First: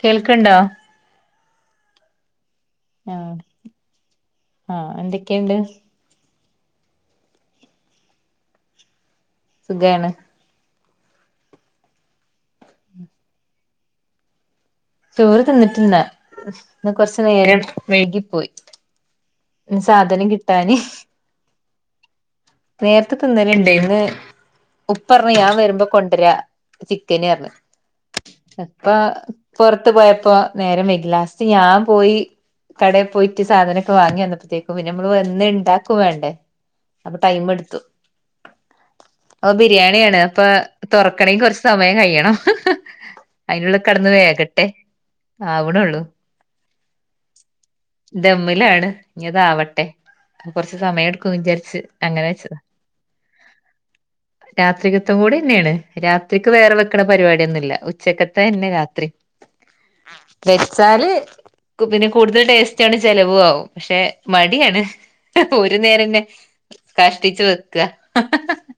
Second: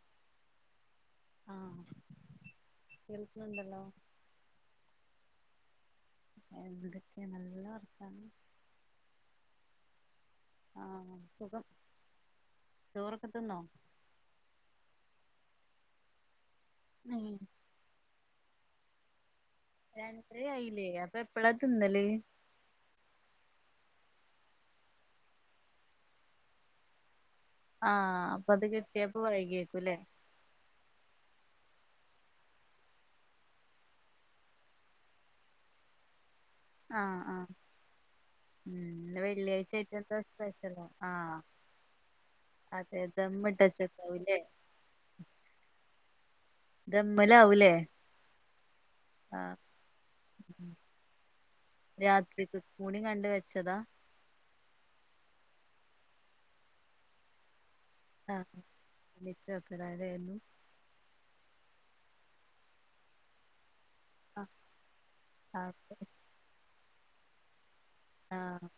കേൾക്കണ്ടോ ആ ആ ആ എന്തൊക്കെണ്ട് എന്തൊക്ക്യേ നല്ല വർത്താനം സുഖേണ് ആ സുഖം ചോറൊക്കെത്തിന്നോ ചോറ് തിന്നിട്ടുണ്ട് ഇന്ന് കൊറച്ച് ഉം നേരം വൈകിപ്പോയി സാധനം കിട്ടാന് ഇന്നലെ നേര്ത്തെ തിന്നലിണ്ട് ഇന്ന് ഉപ്പർഞ്ഞ് ഞാൻ വരുമ്പോ കൊണ്ടര ചിക്കനർഞ് ആഹ് അപ്പൊ അത് ഇപ്പ കിട്ടിയപ്പോ പൊറത്ത് വൈകിയേക്കുല്ലേ പോയപ്പോ നേരം വൈ ലാസ്റ്റ് ഞാൻ പോയി കടേ പോയിറ്റ് സാധനൊക്കെ വാങ്ങി വന്നപ്പത്തേക്കും പിന്നെ നമ്മള് വന്ന്ണ്ടാക്കും വേണ്ടേ. ആ ടൈമെടുത്തു ഉം ഓ വെള്ളിയാഴ്ച ആയിട്ട് എന്താ ബിരിയാണിയാണ് പ്പൊ സ്പെഷ്യലോ ആഹ് തൊറക്കെണെങ്കിൽ കൊറച്ച് സമയം കയണം അതെ അതിനുള്ള കട ന്ന് ദമ്മിട്ടച്ചക്കാവൂല്ലേ വേകട്ടെ, ആവണൊള്ളു. ഇമ്മലാവു ധമ്മിലാണ് ഇഞ്ഞതാവട്ടെ. ഉം കൊറച്ചു സമയം എടുക്കുന്ന് വിചാരിച്ച്. അങ്ങനെ രാത്രിക്ക് കൂടി കണ്ട് വെച്ചതാ? രാത്രികത്തം കൂടി ന്നേണ്. രാത്രിക്ക് വേറെ വെക്ക്ണ പരിപാടിയൊന്നുല്ല. ആഹ് ഉച്ചക്കത്തെന്നെ രാത്രി. വെച്ചതായിരുന്നു വെച്ചാല് കു പിന്നെ കൂടുതൽ ടേസ്റ്റാണ് ചെലവാകും. പക്ഷെ ആഹ് മടിയാണ് ഒരു നേരംതന്നെ കഷ്ടിച്ചു വെ ക്ക ഹ ഹ ഹ ആഹ്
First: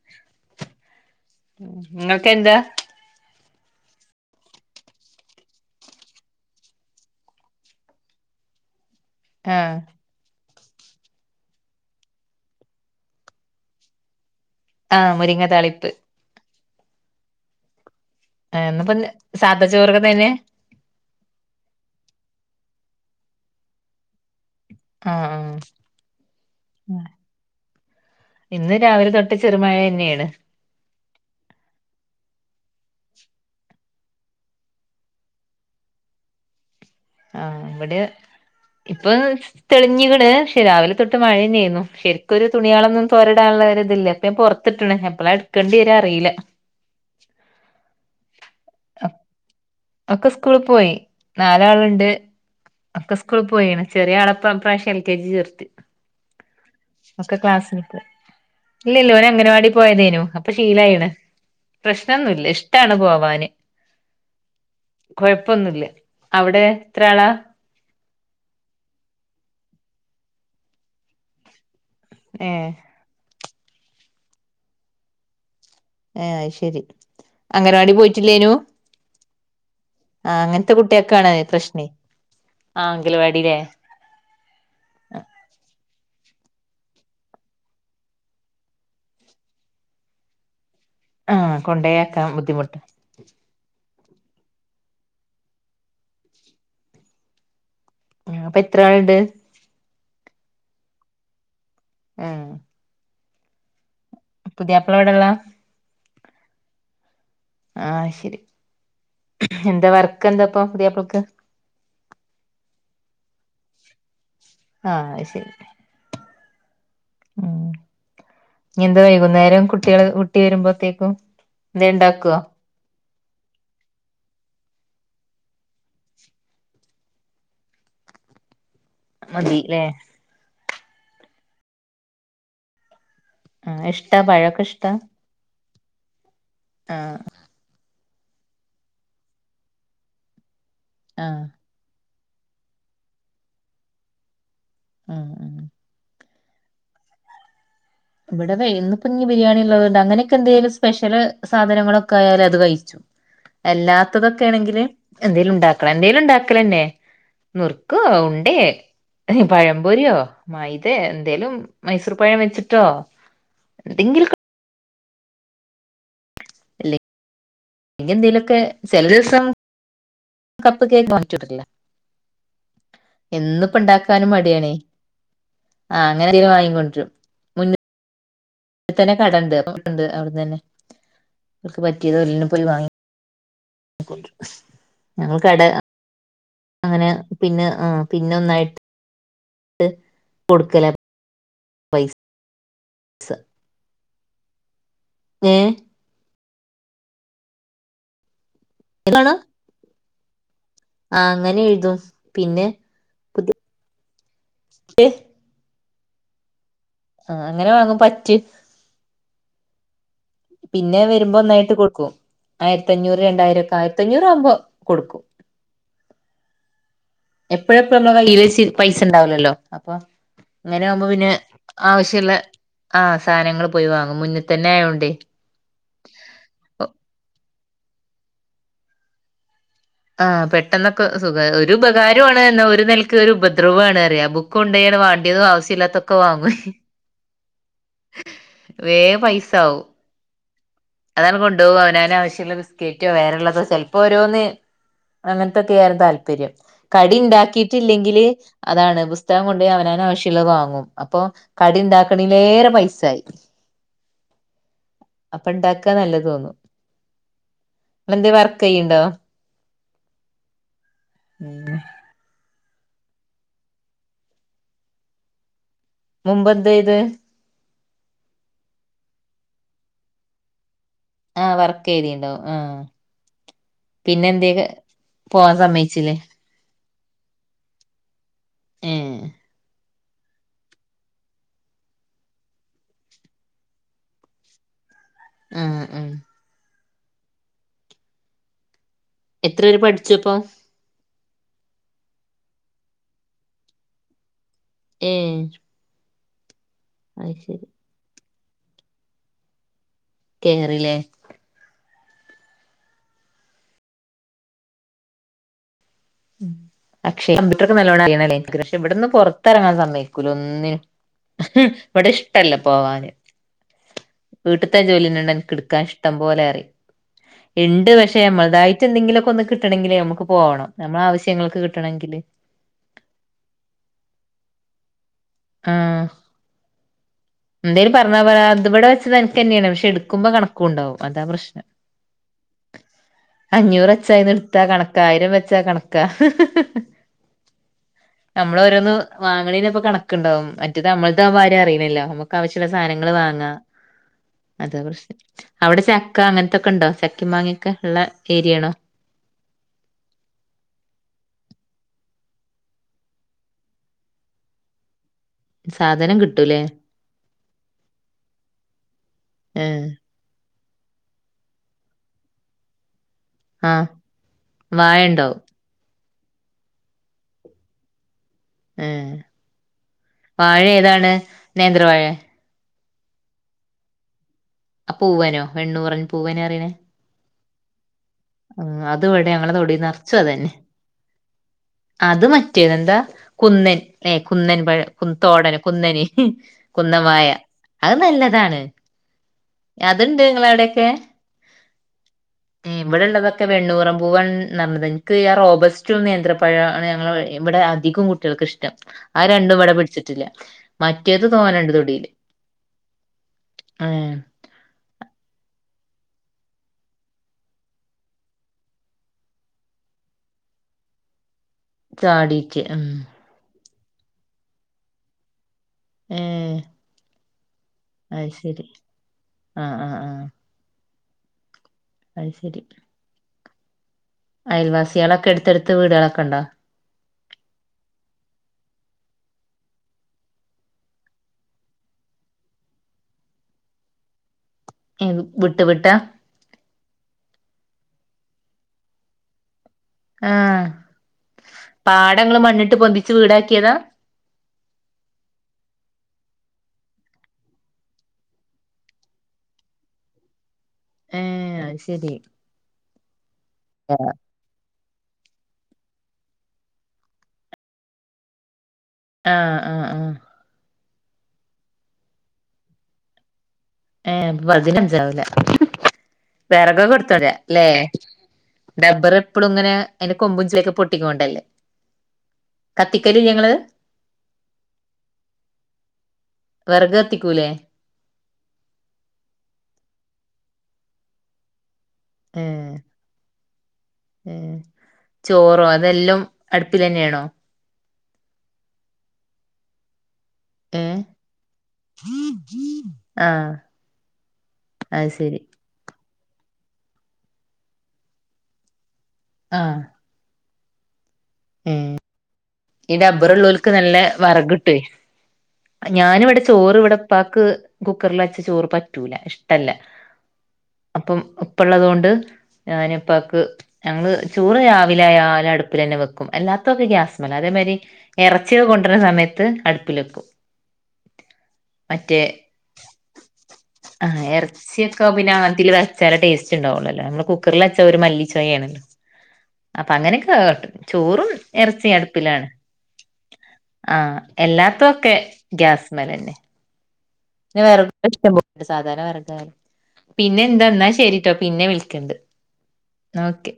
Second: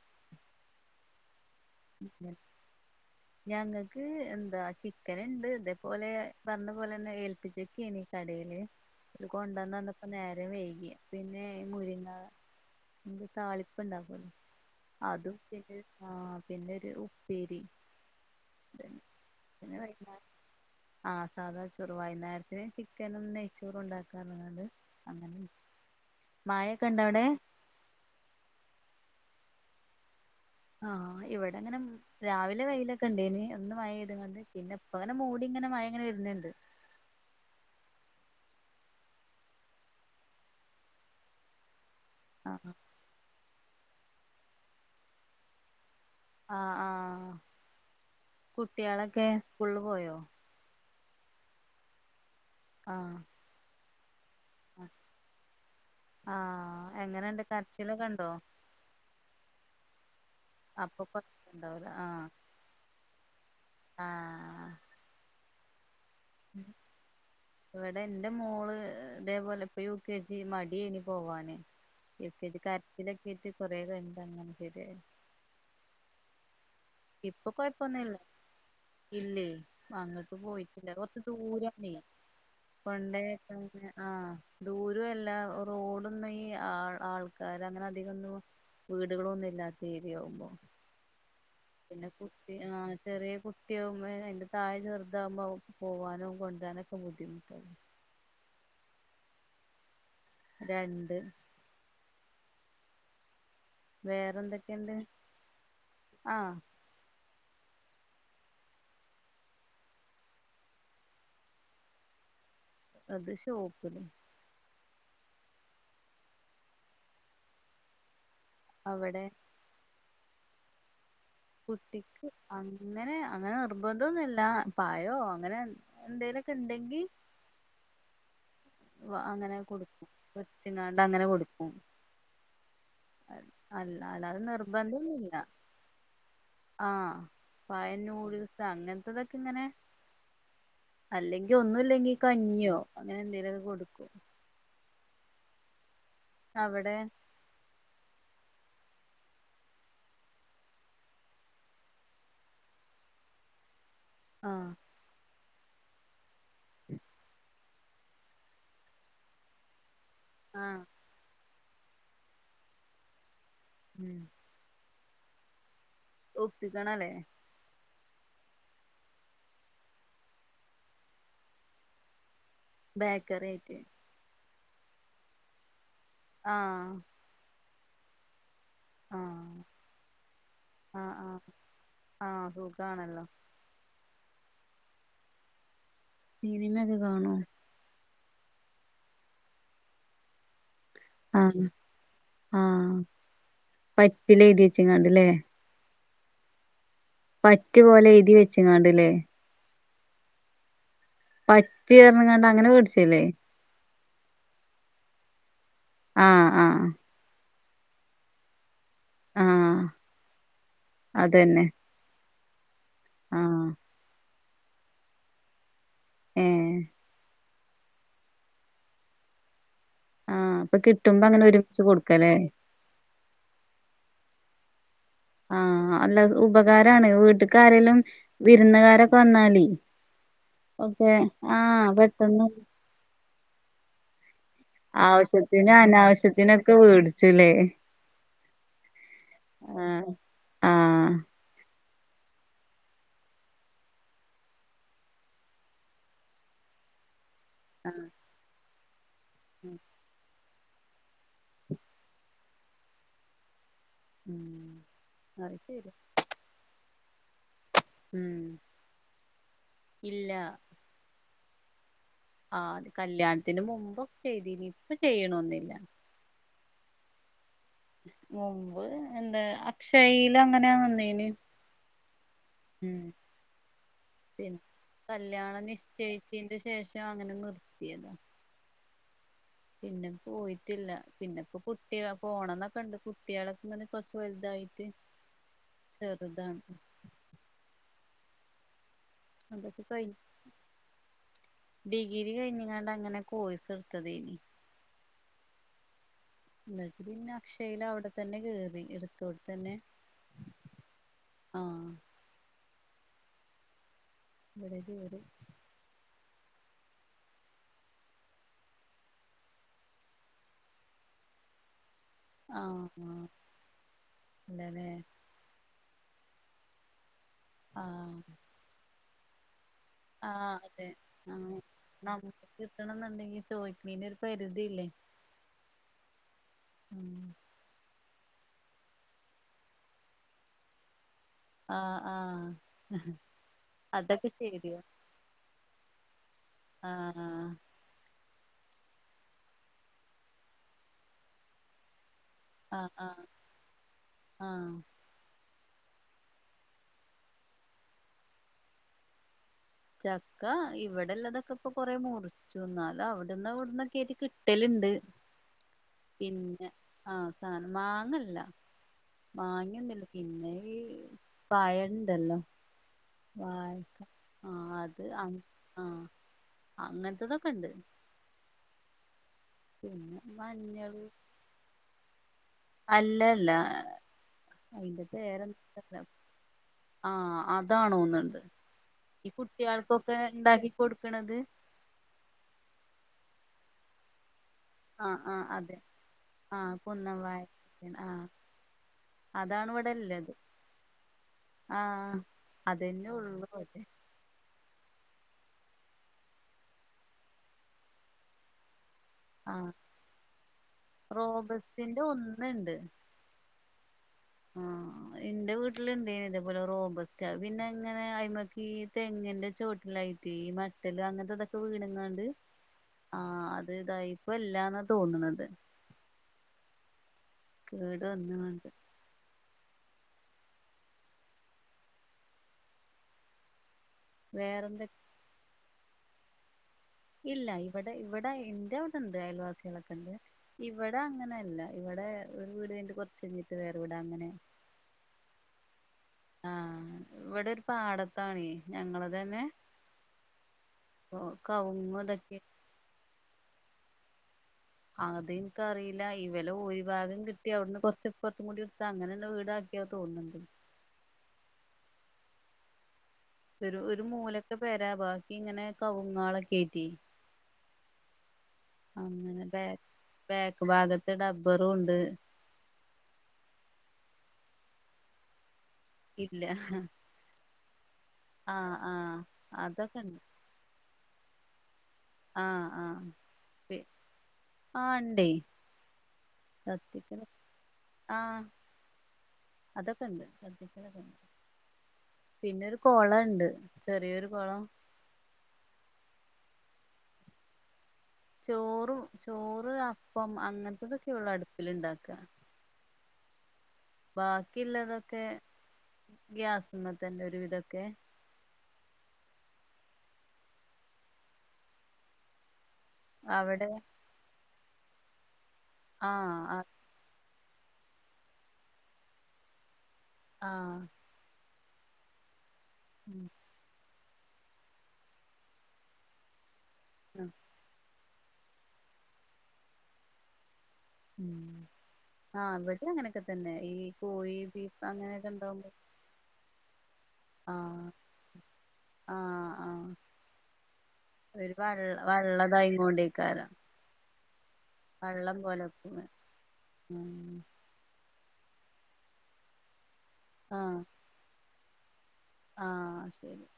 അങ്ങനെ ഇങ്ങക്കെന്താ? ഞങ്ങക്ക് എന്താ ചിക്ക ന്ണ്ട് ഇതേപോലെ പറഞ്ഞ പോലെന്നെ ഏൽപ്പിച്ച്ക്കേണ് കട [inaudible] ഇത് ആഹ് കൊണ്ടന്നന്നപ്പോ നേ രം വൈകി പിന്നെ മുരിങ്ങ എന്ത താളിപ്പ്ണ്ടാക്കല്ലോ? ആഹ് അതും മുരിങ്ങ പിന്നെ താളിപ്പ് ആ പിന്നൊരു ഉപ്പേരി. ഇ എന്നപ്പ ഇതന്നെ ന്ന് സാധ പിന്നെ ചോറൊക്കെ വൈന്നാരം തന്നെ? ആ സാധാ ചോറ് വൈന്നേരത്തിന് ചിക്കനും നെയ്ച്ചോറും ണ്ടാക്കാറ്ള്ളത്. ആഹ ആ മഴൊക്കെണ്ടോ അവിടെ ഇന്ന് രാവിലെ തൊട്ട് പ്പ ചെറു മയെന്നേണ്. ആ ഇവടെങ്ങനെ രാവിലെ വെയിലൊക്കെണ്ടേനി ഒന്ന് മഴ യ്ത്ങണ്ട് പിന്നെ പ്പങ്ങനെ മൂടി പ്പ ങ്ങനെ മയങ്ങനെ വരുന്ന്ണ്ട്. ആഹ ഇവിടെ ഇപ്പോ തെളിഞ്ഞ്ക്ക്ണ് പക്ഷെ രാവിലെ തൊട്ട് മഴന്നേന്നു. ശരിക്കൊരു ആ തുണിയളൊന്നും തോരിടാനുള്ളള്ളരിതില്ല പ്പ ഞാ പുറത്തിട്ടാണ് എപ്പളാ എടുക്കേണ്ടി വരാ അറിയില്ല ആഹ് ആഹ് കുട്ടികളൊക്കെ സ്കൂളു ഒക്കെ സ്കൂള് പോയി. നാലാളുണ്ട്. ഒക്കെ ആഹ് സ്കൂള് പോയിണ്. ചെറിയ ആള് പ ആഹ് പ്രാവശ്യം എൽ കെ ജി ചേർത്തി. ആഹ് ഒക്കെ എങ്ങനെണ്ട് ക്ലാസ്സി പോ കരച്ചിലൊക്കെ ഉണ്ടോ ഇല്ല ല്ല ഓന ങ്ങനവാടി പോയതെനു അപ്പൊ ശീലായിണ്. കൊഴപ്പണ്ടാവൂല ആഹ് പ്രശ്നൊന്നുല്ല ഷ്ടാണ് പോവാന്. ആഹ് പ്പൊന്നുല്ല. ഇവിടെ എന്റെ മോള് ഇതേപോലെ പ്പ യു ജി മടി യേനി പോവാന് യു കെ ജി ഏഹ് കരച്ചിലൊക്കെയിറ്റ് കൊറേത് എന്താങ്ങനെ ചെയ്ത്? ആഹ് ശരി അംഗനവാടി കൊഴപ്പൊന്നുല്ല പോയിട്ടില്ലേനു? ഇല്ലേ അങ്ങോട്ട് ആഹ് അങ്ങനത്തെ പോയിട്ടില്ല, കൊറച്ച് കുട്ടികൾക്കാണ് പ്രശ്നേ ദൂരണ്ട്. ആഹ് അംഗലവാടില്ലേ കൊണ്ടേക്കെണ്ടെ ആഹ് ദൂരൊല്ല റോഡൊന്നും ഈ ആ ആൾക്കാരങ്ങനെ അധികൊന്നും വീടുകളൊന്നുല്ലാത്ത ഏരിയായിരുന്നു. ആവുമ്പോ ആഹ് പിന്നെ കൊണ്ടയാക്കാൻ കുട്ടി ബുദ്ധിമുട്ട് ആഹ് ചെറിയ കുട്ടിയാ എന്റെ താഴെ ചെറ്താകുമ്പോ പോവാനോ കൊണ്ടരാനോ ക്കെ ബുദ്ധിമുട്ടാ. അപ്പൊ എത്രാള്ണ്ട്? രണ്ട്. ആഹ് വേറെന്തൊക്കെണ്ട്? എവിടെള്ള ആഹ് ആ ശരി. എന്ത വർക്കെന്താ പ്പോ പുതിയപ്പൾക്ക്? അത് ഷോപ്പിൽ ആഹ് അ ശരി ഉം എന്ത് അവിടെ വൈകുന്നേരം കുട്ടികൾ കുട്ടി വരുമ്പോത്തേക്കും എന്തേ കുട്ടിക്ക് ഉണ്ടാക്കുവോ അങ്ങനെ അങ്ങനെ നിർബന്ധൊന്നുംല്ല പായ അങ്ങനെ എന്തേലൊക്കെ ഉണ്ടെങ്കി അങ്ങനെ മതില്ലേ കൊടുക്കും കൊച്ചങ്ങാണ്ട് അങ്ങനെ കൊടുക്കും ആഹ് അല്ല ഇഷ്ടാ അല്ലാതെ പഴൊക്കെ ഇഷ്ടാ നിർബന്ധ ഇല്ല ആഹ ആഹ് പയനൂഡിൽസ് അങ്ങനത്തെതൊക്കെ ഇങ്ങനെ ആഹ് അല്ലെങ്കി ഒന്നുംല്ലെങ്കി കഞ്ഞിയോ അങ്ങനെ എന്തേലുമൊക്കെ കൊടുക്കും ആഹ ഉ അവിടെ ഇവിടെ വ ഇന്ന് ഇപ്പ ഇ ബിരിയാണി ഉള്ളത്ണ്ട് അങ്ങനെയൊക്കെ എന്തെിലും സ്പെഷ്യൽ സാധനങ്ങളൊക്കെ ആയാല അത് കഴിച്ചു അല്ലാത്തതൊക്കെ ആ ആണെങ്കില് എന്തെലും ഉണ്ടാക്കല എന്തേലും ഉണ്ടാക്കലന്നെ നുറുക്ക ഉണ്ടേ പഴപൊരിയോ ആ മൈത എന്തേലും മൈസൂർ പഴം വെച്ചിട്ടോ ഉം എന്തെങ്കിലും ഒപ്പിക്കണല്ലേ എങ്ക എന്തെേലൊക്കെ ചില ദിവസം കപ്പ് കേക്ക് വാങ്ങിച്ചിട്ടില്ലേ ബേക്കറി എന്നിപ്പ ആയിട്ട് ഉണ്ടാക്കാനും മടിയണേ ആ അങ്ങനെ വാങ്ങ ആഹ് കൊണ്ടര അവിത്തന്നെ കടുണ്ട് ആഹ് പട്ടുണ്ട് അവിടുന്ന് തന്നെ ആഹ് ആഹ് അവർക്ക് പറ്റിയത് ഒല്ലിന ആഹ് പോയി വാങ്ങി സുഖാണല്ലോ ഞങ്ങൾക്ക് ഇട സിനിമയൊക്കെ അങ്ങനെ കാണോ പിന്നെ ആ പിന്നെ ഒന്നായിട്ട് കൊടുക്കല ആ ആ സ പറ്റില്ല എഴതി വെച്ചങ്ങാണ്ടല്ലേ പറ്റുപോലെ എതി വെച്ചങ്ങാണ്ടില്ലേ ആണോ ആ അങ്ങനെ പറ്റി എഴുതും കറന്ന കണ്ട പിന്നെ അങ്ങനെ പേടിച്ചല്ലേ പുതി ആ ആ അങ്ങനെ വാങ്ങ പറ്റ ആ പിന്നെ വരുമ്പോ ഒന്നായിട്ട് കൊടുക്കും ആയിരത്തിഞ്ഞൂറ് ആഹ് രണ്ടായിരംക്കെ ആയിരത്തഞ്ഞൂറ ആവുമ്പോ കൊടുക്കും ആ എപ്പോഴെപ്പോഴും നമ്മ ഇലേച്ചി പൈസ ഉണ്ടാവില്ലല്ലോ അപ്പൊ ആഹ് അപ്പൊ ഇങ്ങനെ ആകുമ്പോ കിട്ടുമ്പോ പിന്നെ അങ്ങനെ ഒരുമിച്ച് ആവശ്യമുള്ള കൊടുക്കല്ലേ ആ സാധനങ്ങൾ പോയി വാങ്ങും മുന്ന തന്നെ ആയോണ്ടെ ആ അല്ല ഉപകാരമാണ് വീട്ടക്കാരേലും വിരുന്നുകാരൊക്കെ വന്നാലേ ആ പെട്ടെന്നൊക്കെ ഒക്കെ സുഖ ഒരു ആഹ് ഉപകാരമാണ് പെട്ടെന്ന് എന്നാ ഒരു നിലക്ക് ഒരു ഉപദ്രവമാണ് അറിയ കൊണ്ട്യാൻ വാണ്ടിയതും ആവശ്യ ആവശ്യത്തിനും ഇല്ലാത്തൊക്കെ വാങ്ങ അനാവശ്യത്തിനൊക്കെ വേടിച്ചുല്ലേ വേ പൈസ ആവും ആഹ് ആഹ് അതല്ല കൊണ്ടുപോകും അവന വശ്യമുള്ള ബിസ്ക്കറ്റോ വേ ഉള്ളോ ചപ്പോ ഓരോന്ന് അങ്ങനത്തൊക്കെയ ആരുന്നു താല്പര്യം കടി ആഹ് ഉണ്ടാക്കിട്ടില്ലെങ്കില് അതാണ് ഇഷ്ടം കൊണ്ട ഉം അവനാന ആവശ്യമുള്ളത് വാങ്ങും അപ്പൊ കടുണ്ടാക്കണല ഏറെ പൈസായി ഉം അപ്പൊ അത് ശരി ഉണ്ടാക്കാ നല്ലത് തോന്നു ന എന്ത് വർക്ക് ഉം ചെയയ്യണ്ടോ ഇല്ല ഉം ആ അ കല്യാണത്തിന് മുമ്പക്കെ ചെയ്തിനി ഇപ്പ ചെയ്യണന്നില്ല മുമ്പ് എന്തായ്തേ മുമ്പ് എന്താ അക്ഷയ്യില അങ്ങനെന്ന ആ വർക്ക് എഴുതിയണ്ട് ഉം എന്തേ പിന്നെ പോവാൻ കല്യാണം സമ്മയിച്ചില്ലേ നിശ്ചയിച്ചീന്റെ ശേഷം അങ്ങനെ നിർത്തിയതാ ഏ പിന്നെ പോയിട്ടില്ല പിന്നെ ഇപ്പോ കുട്ടിക പോണംന്നൊക്കെ ഇണ്ട് കുട്ടികളൊക്കെ ഇങ്ങനെ കൊറച്ച വലുതായിട്ട് ആ ആ ചെറുതാണ് എത്ര പേര് അതൊക്കെ കഴിഞ്ഞ് പഠിച്ചുപ്പൊ ഡിഗ്രി കഴിഞ്ഞുകണ്ട അങ്ങനെ കോഴസ് എടുത്തത്നി ഏ എന്നിട്ട് പിന്നെ അത് ശരി അക്ഷൽ അവിടെത്തന്നെ കറി എടുത്തോടെ തന്നെ കേറിലേ ആഹ് ഇടെത് ഇടി ഉം അക്ഷെ കമ്പ്യൂട്ടർ ഒക്കെ നല്ലണംല്ലേ പക്ഷെ ഇവിടുന്ന് പുറത്തിറങ്ങാൻ സമക്കൂല ഒന്നിനും ഇവിടെ ഇഷ്ടല്ല ആഹ് പോവാാന് വീട്ടത്തെ അല്ലല്ലേ ജോലിന്നണ്ട എനിക്ക് എടുക്കാൻ ഇഷ്ടം ഇ്ടം പോലെ അറി ഉണ്ട് പക്ഷെ ആഹ് നമ്മളതായിട്ട് എന്തെങ്കിലുമൊക്കെ ഒന്ന് കിട്ടണെങ്കിൽ നമുക്ക് പോവണം ആ നമുക്ക് കിട്ടണം എന്നുണ്ടെങ്കിൽ ചോദിക്കണീന്റെ ഒരു പരിധിയില്ലേ ആഹ എന്തേര് പറ പറഞ്ഞാല അത്വിടെ വെത് എനിക്ക് തന്നെയാണ് പക്ഷെ എടുക്കുമ്പോ കണക്കുംണ്ടാവും അതാ പ്രശ്നം ആഹ് ആഹ് അഞ്ഞൂറ് വെച്ച അതൊക്കെ ഇന്ന് എടുത്താ കണക്കായിരം വെച്ചാ കണ ക ആഹ നമ്മള ഓരോന്ന് വാങ്ങണീപ്പ കണക്കണ്ടാവും മറ്റേ നമ്മൾ ആകൻ ഭാര്യം അറിയണല്ലോ വശ്യമുള്ള ആഹ് സാധനങ്ങൾ ആഹ് വാങ്ങാം അത ആഹ് പ്രശ അവിടെ ചക്ക അങ്ങനത്തൊക്കെ ഉണ്ടോ ചക്കി മാങ്ങിയൊക്കെ ഉള്ള ഏരിയണോ ചക്ക ഇവിടെള്ളതൊക്കെ ഇപ്പൊ കൊറെ മുറിച്ചു എന്നാലും അവിടന്ന് ഇവിടന്ന് കേറ്റ കിട്ടലിണ്ട് സാധനം കിട്ടൂലേ പിന്നെ ആഹ സാധനം മാങ്ങല്ല ഏഹ് മാങ്ങിയൊന്നില്ല പിന്നെ പായണ്ടല്ലോ വക്ക വായണ്ടോ ആ അങ്ങനത്തതൊക്കെ ഇണ്ട് ഉം വാഴ മഞ്ഞള് ഏതാണ് നേന്ത്രവാാഴ അല്ലല്ല ആ അയിന്റെ പൂവനോ വെണ്ണു പറഞ്ഞഞ് പൂവനോ അറിയനെ അതാണോന്നണ്ട് ഈ ഞങ്ങളെ തൊടി കുട്ടികൾക്കൊക്കെ നറച്ചും അതന്നെ ഉണ്ടാക്കി കൊടുക്കണത് അത് മറ്റേത് എന്താ കുന്നൻ ല കുന്നൻ പഴ ആഹ് ആഹ് കന്തോടന് അതെ കുന്നന് ആഹ് കുന്നം കുന്നമായായ വായ അത് ആഹ് നല്ലതാണ് അതാണ് അതുണ്ട് ഇവിടെല്ലത് നിങ്ങള അവിടെയൊക്കെ ആഹ അതെ ള്ളതൊക്കെ വെണ്ണുറമ്പൂവൻ ഞ്ഞത് എനിക്ക് റെ ഓഗസ്റ്റ നേിയന്ത്രപ്പഴാണ് ഞങ്ങൾ ഇവിടെ അധികം കുട്ടികൾക്ക് ഇഷ്ടം ആ രണ്ടും ആഹ് ഇവിടെ പിടിച്ചിട്ടില്ല മറ്റേത് തോന്നണ്ട് റോബസ്റ്റിന്റെ തുൊടിയില് ആഹ ആഹ എന്റെ വീട്ടിലുണ്ടേ ഇതേപോലെ റോംബസ്റ്റ പിന്നെ ഇങ്ങനെ അ്മക്ക് ഈ തെങ്ങിന്റെ ചോട്ടിലായി മട്ടല് അങ്ങനത്തെത ണങ്ങാണ്ട് ചാടീറ്റ് ഉം ആഹ അത് ഇത ഇപ്പല്ലാന്നാ തോന്നണുന്നത് ഉം കേട് വന്ന വണ്ട് ആഹ് ആഹ ആഹ അത് ശരി വേറെന്ത അയൽവാസിലൊക്കെ എടുത്‌ എടുത് വീടുകളൊക്കെണ്ടോ ഇല്ല ഇവിടെ ഇവിടെ ന്റവുടെ ണ്ട് അയൽവാസികളൊക്കെണ്ട് ഇവിടെ അങ്ങനെയില്ല ഇവി ഇവിടെ ഒര് വീട് കഴിഞ്ഞിട്ട് കൊറച് കഴിഞ്ഞിട്ട് വേറെ വീട് അങ്ങനെ ഉം വിട്ടു വിട്ടാ ആഹ് ഇവിടെ ഒരു പാടത്താണേ ഞങ്ങളതന്നെ ആ പാടം ങ്ങള് ഇതൊക്കെ മണ്ണിട്ട് പൊന്തിച്ച് വീടാകീതാ അതിന്കറീല ഇവലെ ഓരിഭാഗം കിട്ടി അവിടെന്ന് കൊറച് ഇപ്പറതികൂടി ഇടതാ അങ്ങനള്ള വീടാ ട്ടോ തോന്നിണ്ട് ആ അത് ശരി ഒരു ഒരു ആഹ് മൂലത്തെ പേരാവ കവുങ്ങളെക്കായിട്ടെ അങ്ങനെ ബാക്ക് ആഹ് ആഹ് ബാക്ക് ഭാഗത്ത് ഡബ്ബറുണ്ട് ഏ പതിനഞ്ചാവുല ഇല്ല വേറാകക്കെ ഇടത്ത് പോരാ ല്ലെ ആഹ് ആഹ് റബ്ബറെപ്പളുങ്ങനെ അതൊക്കെ അയിന്റെ കൊമ്പും പൊട്ടികൊണ്ടല്ലേ ആ ആ പി ആ ണ്ട് വിറക് കത്തിക്കൂലേ ആ അതൊക്കെ ണ്ട് കത്തിക്കലൊക്കേണ്ട് പിന്നെ ഒരു കൊളം ണ്ട് ചെറിയൊരു ഏ ചോറോ അതെല്ലും അടുപ്പിലെന്നെണോ ചോറും ചോറ് അപ്പം ഏഹ് അങ്ങൻത്തതൊക്കെ യുള്ളൂ അടുപ്പിലെണ്ടാക്ക ആ ബാക്കിള്ളതൊക്കെ ഗ്യസ്മ്മതന്നെ ഒരുവിതക്കെ ആ ഉം ഈ റബ്ബറിലോൾക്കു അവിടെ നല്ല വിറക് ട്ടെ ഞാന് ഇവിടെ ആഹ് ആഹ് ചോറ് ഇവിടെ ഇപ്പാക് കുക്കറിൽ വെച്ച ചോറ് പറ്റൂല ഇഷ്ട്ടല്ലാ അപ്പം ഉപ്പള്ളതോണ്ട് ഞാന് ഉം ഇപ്പാക് ഞങ്ങള് ചോറ് രാവിലെയ ആ അടുപ്പിലെന്നെ വക്കും എല്ലാത്തതൊക്കെ ആഹ് ഗ്യസ്മ്മലാ അതെ മാരി ഇറച്ചിക്കെ കൊണ്ട്രാ സമയത്ത് അടുപ്പിലേക്കും ഉം ആ ഇവിടെ അങ്ങനെക്കെ തന്നെ ഈ ആ കോഴി ബീഫ് ഇറച്ചിയൊക്കെ അങ്ങനെക്കെണ്ടാവുംമ്പം പൊള്ളല്ല ഞമ്മളെ കുക്കറിൽ വെച്ചാഒരു മല്ലി ചെയാ ആഹ് ആഹ് ചോറും ഒരു ഇറച്ചി വള്ള അടുപ്പിലാണ് വെള്ളതായിങ്ങോണ്ടേക്കാരം ആ എല്ലാത്തതൊക്കെ വെള്ളം പോലെ ഗ്യസ് വെക്കും മ്മലെന്നെ ആഹ് സാധാരണ വേറാകയാലും പിന്നെന്താ ഇന്നാ ശരിട്ടോ പിന്നെ വിളിക്കണ്ട് ആ ശരി ഓക്കെ